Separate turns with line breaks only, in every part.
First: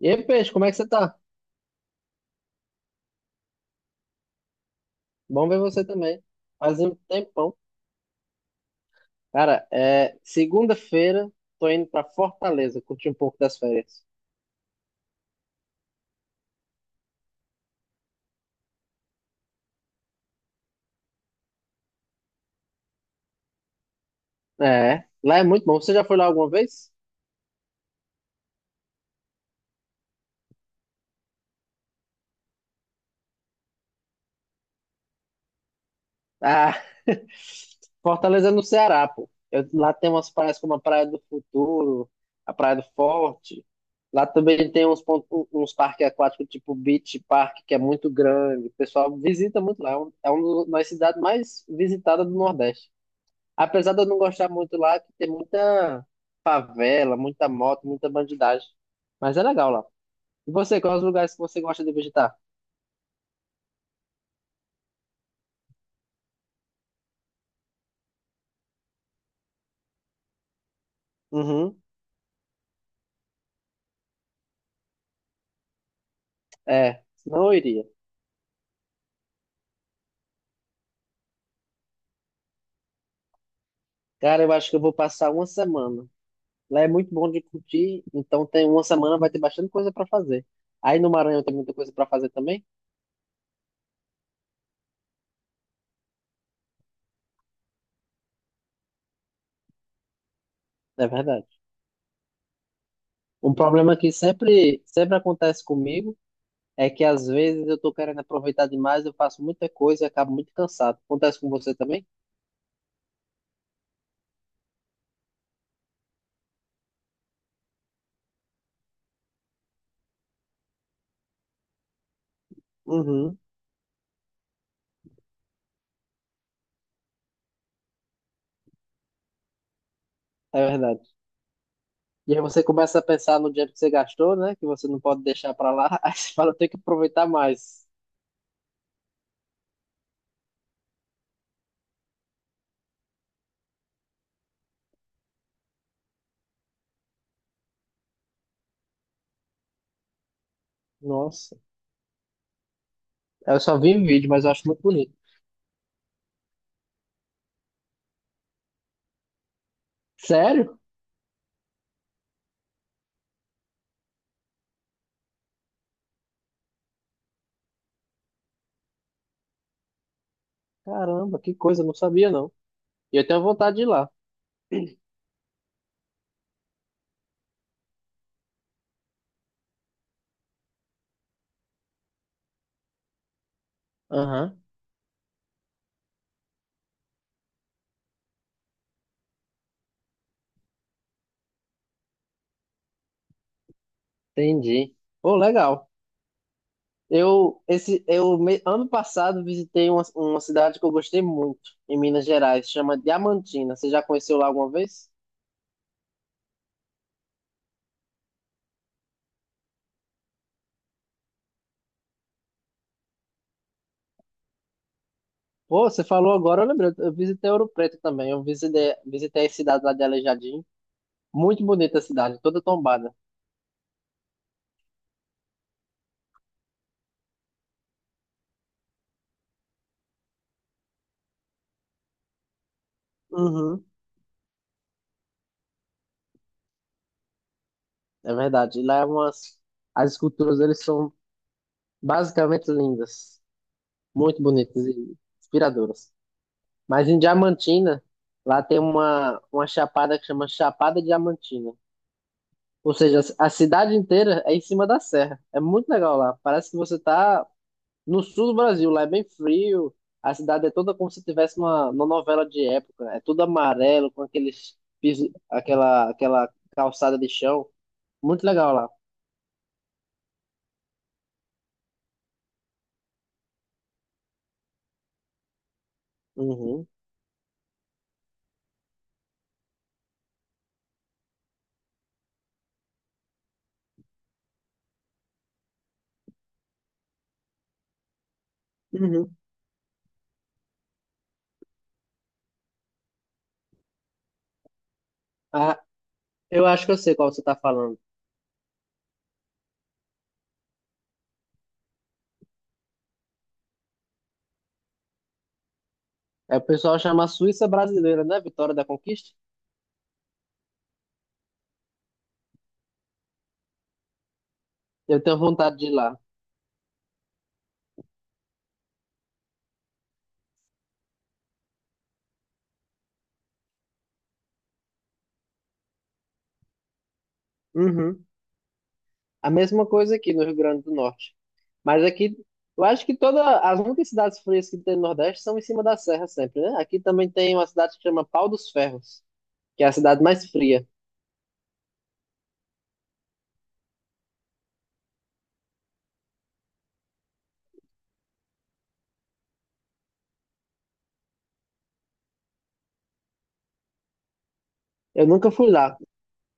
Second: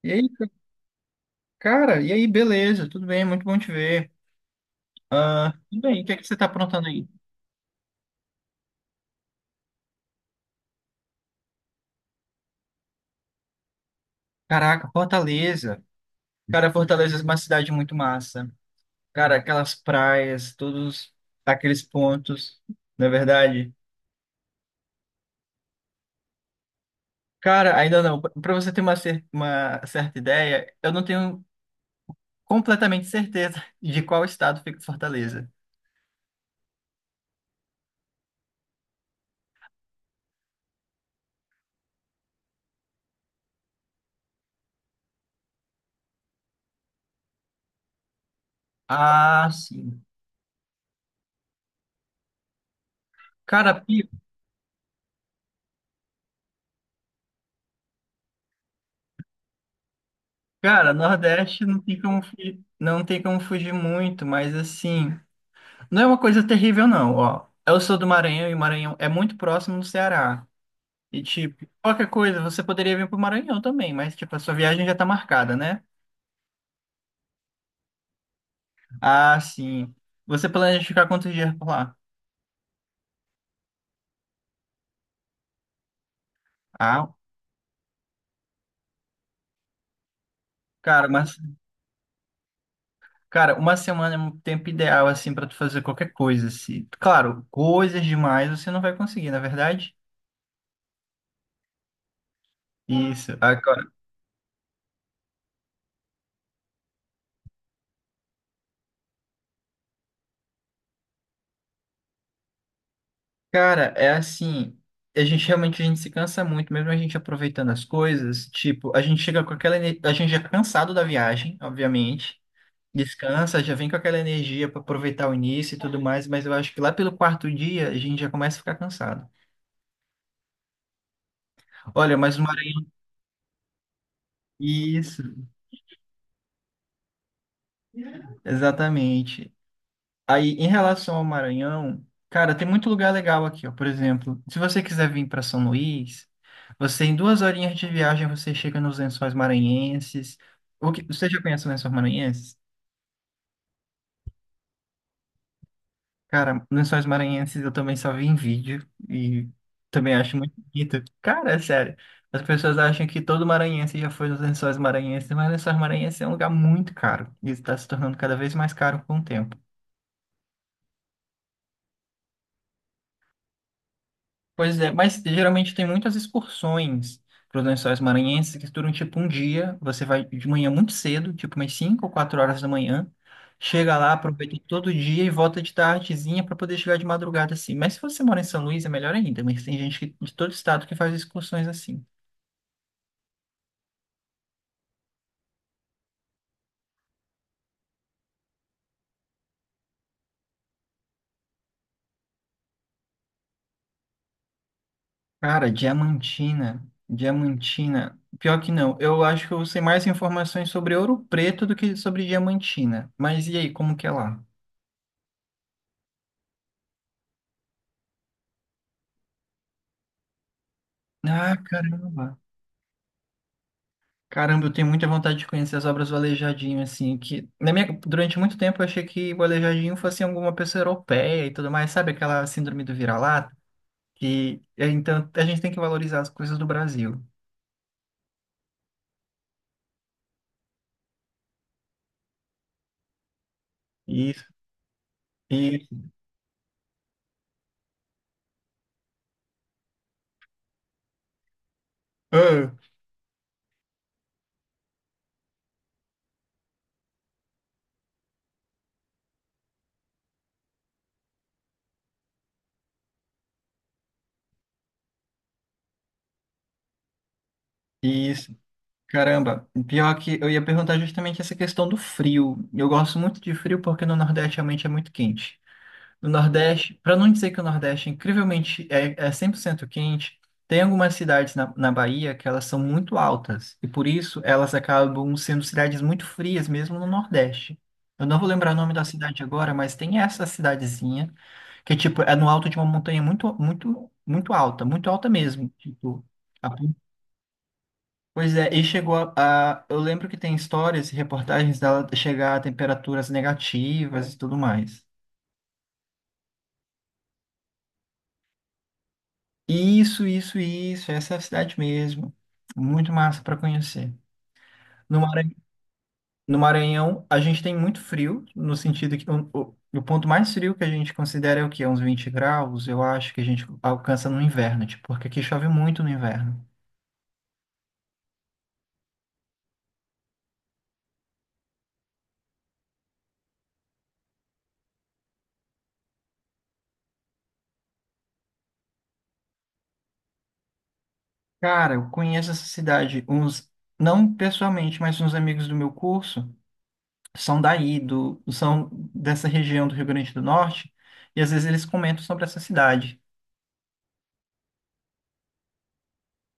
E
E
aí,
aí,
Peixe, como é que você tá?
cara, e aí, beleza, tudo bem, muito bom te ver.
Bom
Ah,
ver
tudo
você
bem, o que é
também.
que você tá
Faz
aprontando
um
aí?
tempão. Cara, é segunda-feira, tô indo pra Fortaleza, curtir um pouco das férias.
Caraca, Fortaleza. Cara, Fortaleza é uma cidade muito massa. Cara, aquelas praias, todos aqueles pontos, não é verdade?
É, lá é muito bom. Você já foi lá alguma vez?
Cara, ainda não, para você ter uma certa ideia, eu não tenho completamente certeza de qual estado fica Fortaleza.
Ah, Fortaleza é no Ceará, pô. Lá tem umas praias como a Praia do Futuro, a Praia do Forte. Lá também tem uns, pontos, uns parques aquáticos, tipo Beach Park, que é muito grande. O pessoal
Ah,
visita muito lá.
sim.
É uma das cidades mais visitadas do Nordeste.
Cara,
Apesar de eu
pi-
não gostar muito lá, que tem muita favela, muita moto, muita bandidagem. Mas é legal lá. E você,
cara,
quais os lugares que você
Nordeste não
gosta de
tem como
visitar?
fugir, não tem como fugir muito, mas assim. Não é uma coisa terrível, não, ó. Eu sou do Maranhão e o Maranhão é muito próximo do Ceará. E, tipo,
Uhum.
qualquer coisa, você poderia vir pro Maranhão também, mas, tipo, a sua viagem já tá marcada, né?
É, não iria.
Ah, sim. Você planeja ficar quantos dias por lá?
Cara, eu acho que eu vou passar uma semana. Lá é muito
Ah,
bom de curtir, então tem uma semana vai ter bastante coisa para fazer. Aí
cara,
no
mas,
Maranhão tem muita coisa para fazer também,
cara, uma semana é um tempo ideal, assim, pra tu fazer qualquer coisa, assim. Claro, coisas demais você não vai conseguir, na é verdade?
é verdade.
Isso.
Um problema que sempre acontece comigo é que às vezes eu tô querendo aproveitar demais, eu faço muita coisa e acabo muito cansado. Acontece com você também?
Cara, é assim, a gente realmente a gente se cansa muito, mesmo a gente aproveitando as coisas, tipo, a gente chega, a gente já é cansado da viagem, obviamente,
Uhum.
descansa, já vem com aquela energia para aproveitar o início e tudo mais, mas eu acho que lá pelo quarto dia a gente já começa a ficar cansado.
É verdade.
Olha,
E
mas
aí
o
você
Maranhão,
começa a pensar no dinheiro que você gastou, né? Que você não
isso,
pode deixar pra lá. Aí você fala, tem que aproveitar mais.
exatamente. Aí, em relação ao Maranhão, cara, tem muito lugar legal aqui, ó. Por exemplo, se você quiser vir para São Luís, você em duas horinhas de viagem você chega nos Lençóis Maranhenses. O que, você já
Nossa,
conhece os Lençóis Maranhenses?
eu só vi em vídeo, mas eu acho muito bonito.
Cara, Lençóis Maranhenses eu também só vi em vídeo e também acho muito
Sério?
bonito. Cara, é sério. As pessoas acham que todo maranhense já foi nos Lençóis Maranhenses, mas Lençóis Maranhenses é um lugar muito caro e está se tornando cada vez mais caro com o tempo.
Caramba, que coisa, eu não sabia não. E eu tenho vontade de ir lá.
Pois é, mas geralmente tem muitas excursões para os Lençóis Maranhenses que duram tipo um dia. Você vai de manhã muito cedo, tipo umas 5 ou 4 horas da manhã, chega lá, aproveita
Aham,
todo o dia e volta de tardezinha para poder chegar de madrugada assim. Mas se você mora em São Luís é melhor ainda, mas tem gente de todo estado que faz excursões assim.
entendi. Pô, legal. Eu, esse, eu me- Ano passado visitei uma cidade que eu gostei muito, em Minas Gerais, chama Diamantina. Você já conheceu lá alguma vez?
Cara, Diamantina, Diamantina. Pior que não, eu acho que eu sei mais informações sobre Ouro Preto do que sobre Diamantina. Mas e aí, como que é lá?
Pô, você falou agora, eu lembrei. Eu visitei Ouro Preto também. Eu visitei a cidade lá de Aleijadinho.
Ah,
Muito bonita a
caramba.
cidade, toda tombada.
Caramba, eu tenho muita vontade de conhecer as obras do Aleijadinho, assim, que na minha, durante muito tempo eu achei que o Aleijadinho fosse alguma pessoa europeia e tudo mais, sabe aquela síndrome do vira-lata?
Uhum,
Que é, então a gente tem que valorizar as coisas do Brasil.
é verdade. Lá é umas. As esculturas, eles são basicamente lindas. Muito
Isso,
bonitas e
isso,
inspiradoras. Mas em Diamantina, lá tem uma chapada que chama Chapada Diamantina.
ah,
Ou seja, a cidade inteira é em cima da serra. É muito legal lá. Parece que você tá no sul do Brasil. Lá é bem frio. A cidade é toda como se tivesse uma novela de época. É tudo amarelo, com aqueles piso, aquela calçada de chão. Muito
isso.
legal lá.
Caramba, pior que eu ia perguntar justamente essa questão do frio. Eu gosto muito de frio porque no Nordeste realmente é muito quente. Do
Uhum.
Nordeste, para não dizer que o Nordeste é incrivelmente é 100% quente, tem algumas cidades na Bahia que elas são muito altas e por isso elas acabam sendo cidades muito frias mesmo no Nordeste. Eu não vou lembrar o nome da
Uhum.
cidade agora, mas tem essa cidadezinha que tipo é no alto de uma montanha muito muito muito alta mesmo,
Ah,
tipo
eu
a
acho que
pon-
eu sei qual você está falando.
Pois é, e chegou Eu lembro que tem histórias e reportagens dela chegar a temperaturas negativas e tudo mais.
É, o pessoal chama Suíça brasileira, né? Vitória da Conquista.
Isso, isso, isso. Essa é a cidade mesmo. Muito massa para conhecer. No
Eu tenho
Maranhão,
vontade de ir lá.
a gente tem muito frio, no sentido que o ponto mais frio que a gente considera é o quê? Uns 20 graus, eu acho que a gente alcança no inverno, tipo, porque aqui chove muito no inverno.
Uhum. A mesma coisa aqui no Rio Grande do Norte. Mas aqui, eu acho que todas as muitas cidades frias que tem no Nordeste são em cima da serra sempre, né? Aqui também tem uma cidade que chama Pau dos Ferros, que é a cidade mais fria.
Cara, eu conheço essa cidade, uns, não pessoalmente, mas uns amigos do meu curso são daí, são dessa região do Rio Grande do Norte, e às vezes eles comentam sobre essa cidade.
Eu nunca fui lá.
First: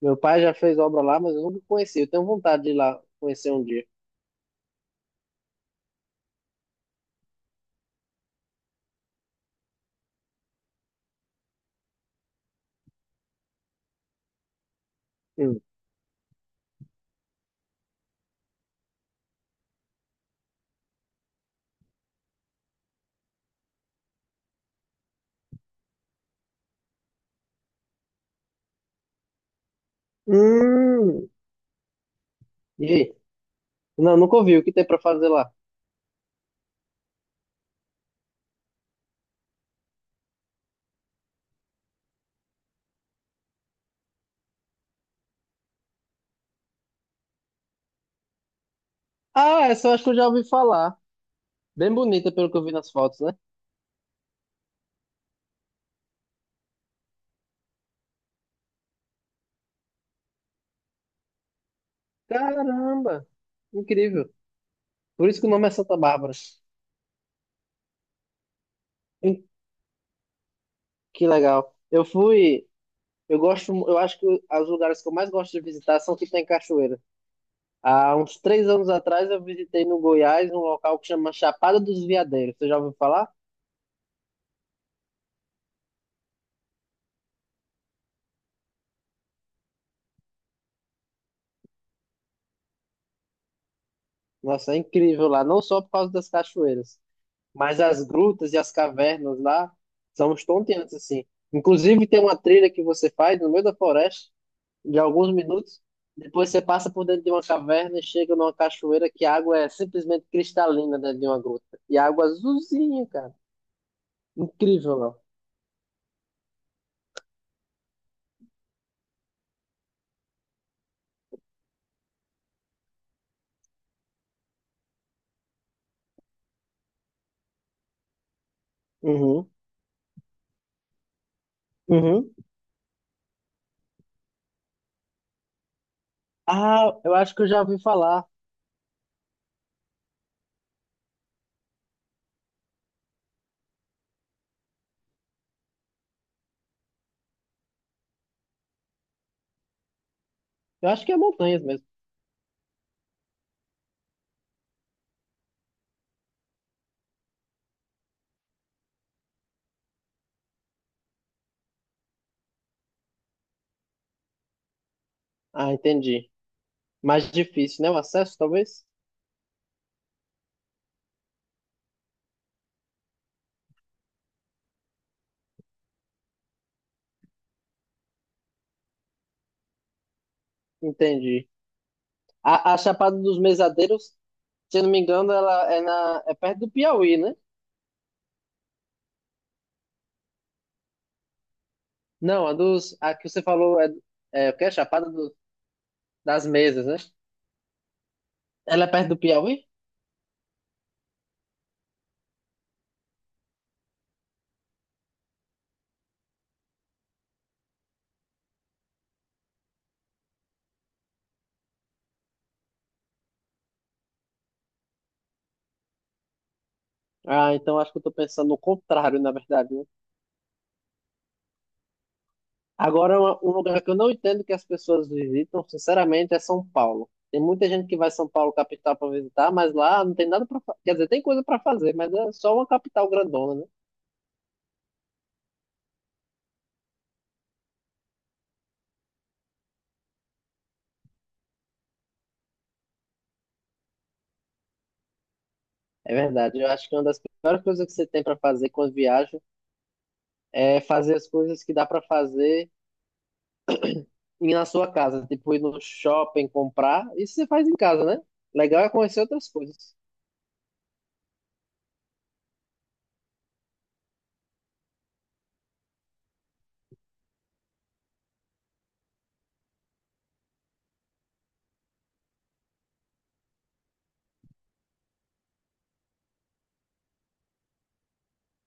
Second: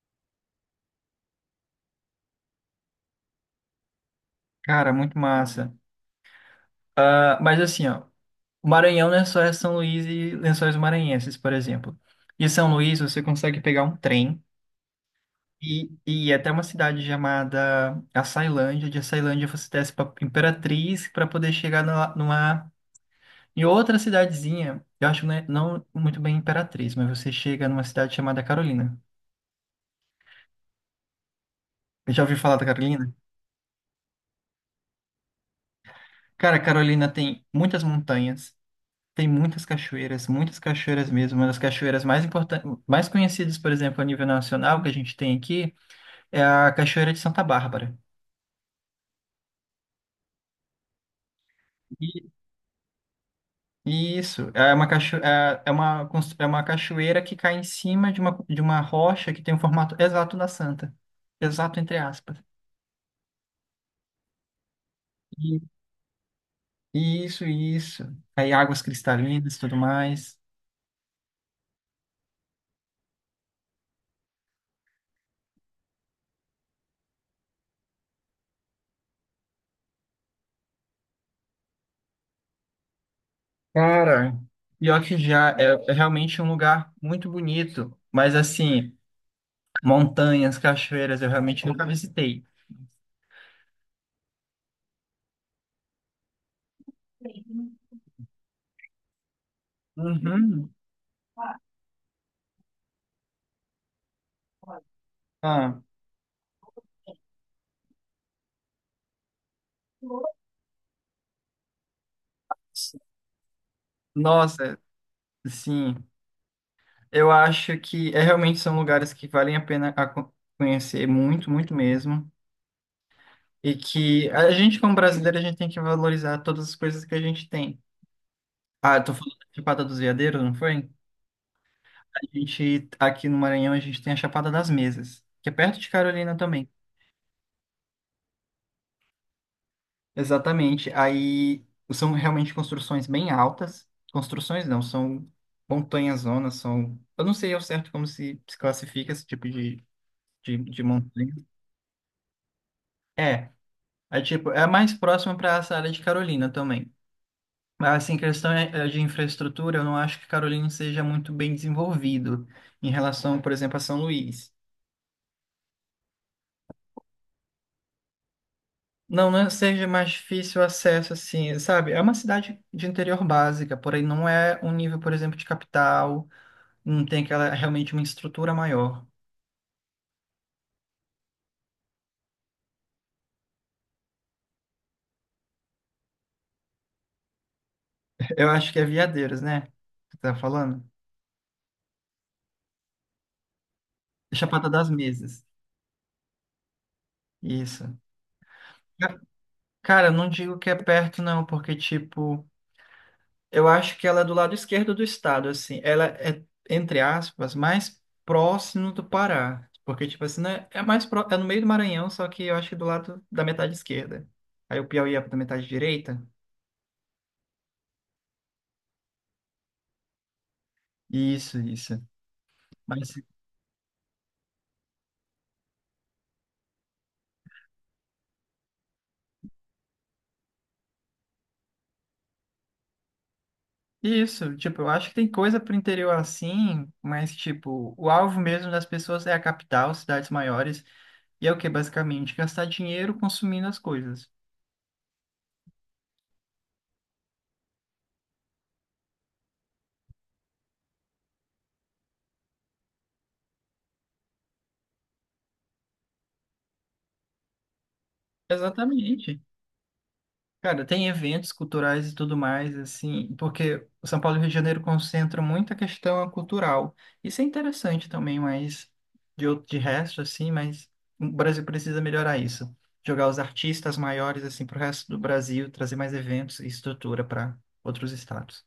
Meu pai já fez obra lá, mas eu nunca conheci. Eu tenho vontade de ir lá conhecer um dia.
Cara, muito massa. Ah, mas assim, ó. O Maranhão não é só é São Luís e Lençóis Maranhenses, por exemplo. De São Luís, você consegue pegar um trem
Hum.
e ir até uma cidade chamada Açailândia. De Açailândia, você desce para Imperatriz para poder chegar em outra cidadezinha. Eu acho, né, não muito bem Imperatriz, mas você chega numa cidade chamada Carolina.
Hum.
Já ouviu falar da
E
Carolina?
aí? Não, nunca ouvi. O que tem pra fazer lá?
Cara, Carolina tem muitas montanhas, tem muitas cachoeiras mesmo. Uma das cachoeiras mais importantes, mais conhecidas, por exemplo, a nível nacional que a gente tem aqui É a Cachoeira de Santa Bárbara.
Ah, essa eu acho que eu já ouvi falar. Bem
E-
bonita, pelo que eu vi nas fotos, né?
Isso, é uma, cacho... é é uma, cons- é uma cachoeira que cai em cima de uma, rocha que tem o formato exato da Santa. Exato, entre aspas.
Caramba! Incrível. Por isso que o
E-
nome é Santa Bárbara.
Isso, isso. Aí águas
Hum,
cristalinas e tudo mais.
Que legal. Eu fui. Eu gosto. Eu acho que os lugares que eu mais gosto de visitar são que tem cachoeira. Há uns 3 anos atrás eu visitei no Goiás um local que chama Chapada dos Veadeiros. Você já ouviu falar?
Cara, pior que já é realmente um lugar muito bonito. Mas assim, montanhas, cachoeiras, eu realmente nunca visitei.
Nossa, é incrível lá. Não só por causa das cachoeiras. Mas as grutas e as cavernas lá são
Uhum.
estonteantes, assim. Inclusive, tem uma trilha que você faz no meio da floresta, de alguns minutos.
Ah,
Depois você passa por dentro de uma caverna e chega numa cachoeira que a água é simplesmente cristalina dentro de uma gruta. E a água azulzinha, cara.
nossa,
Incrível, não?
sim. Eu acho que é, realmente são lugares que valem a pena a conhecer muito, muito mesmo. E que a gente, como brasileiro, a gente tem que valorizar todas as coisas que a gente tem. Ah, eu tô falando da
Uhum,
Chapada dos Veadeiros, não foi? A
uhum.
gente, aqui no Maranhão, a gente tem a Chapada das Mesas, que é perto de Carolina também.
Ah, eu acho que eu já ouvi falar.
Exatamente. Aí são realmente construções bem altas. Construções não, são montanhas zonas, são. Eu não sei ao certo como se classifica esse tipo de
Eu acho que é
montanha.
montanhas mesmo.
É. É tipo, é mais próximo para essa área de Carolina também. Mas assim, questão é de infraestrutura, eu não acho que Carolina seja muito bem desenvolvido em relação, por exemplo, a São Luís.
Ah, entendi. Mais difícil, né? O acesso, talvez?
Não, não seja mais difícil o acesso, assim, sabe? É uma cidade de interior básica, porém não é um nível, por exemplo, de capital, não tem aquela realmente uma estrutura maior.
Entendi. A Chapada dos Mesadeiros, se eu não me engano, ela é perto do Piauí, né?
Eu acho que é Veadeiros, né? Que tá falando?
Não, a que você falou é,
É
é o que
Chapada
é
das
Chapada
Mesas.
das Mesas, né?
Isso.
Ela é perto do
Ca-
Piauí?
Cara, eu não digo que é perto, não, porque, tipo. Eu acho que ela é do lado esquerdo do estado, assim. Ela é, entre aspas, mais próximo do Pará. Porque, tipo assim, né? É no meio do Maranhão, só que eu acho que do lado da metade esquerda. Aí o Piauí é da metade direita.
Ah, então acho que eu tô pensando no contrário, na verdade, né?
Isso, isso. Mas
Agora, um lugar que eu não entendo que as pessoas visitam, sinceramente, é São Paulo. Tem muita gente que vai a São Paulo, capital, para visitar, mas lá não tem nada para fazer. Quer dizer, tem coisa para fazer, mas é só uma capital grandona, né?
isso, tipo, eu acho que tem coisa pro interior assim, mas tipo, o alvo mesmo das pessoas é a capital, cidades maiores, e é o que basicamente gastar dinheiro consumindo as coisas.
É verdade. Eu acho que uma das piores coisas que você tem para fazer quando viaja é fazer as coisas que dá para fazer ir na sua casa, tipo ir no shopping comprar, isso você faz em casa, né? Legal é conhecer
Exatamente.
outras coisas.
Cara, tem eventos culturais e tudo mais, assim, porque o São Paulo e o Rio de Janeiro concentram muito a questão cultural. Isso é interessante também, mas de resto, assim, mas o Brasil precisa melhorar isso. Jogar os artistas maiores, assim, para o resto do Brasil, trazer mais eventos e estrutura para outros estados.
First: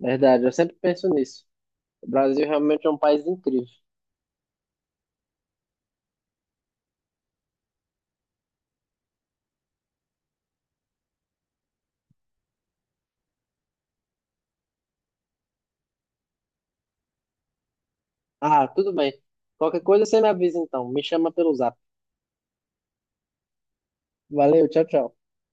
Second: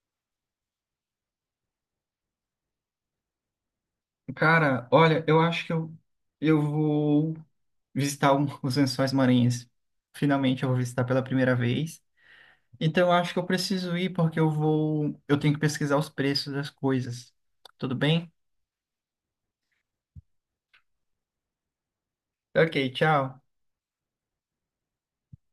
Verdade, eu sempre penso nisso. O Brasil realmente é um país incrível.
Cara, olha, eu acho que eu vou visitar os Lençóis Maranhenses. Finalmente, eu vou visitar pela primeira vez. Então, eu acho que eu preciso ir porque eu vou. Eu tenho que pesquisar os preços das coisas. Tudo bem?
Ah, tudo bem. Qualquer coisa você me avisa então. Me chama pelo zap.
Ok, tchau.
Valeu, tchau, tchau.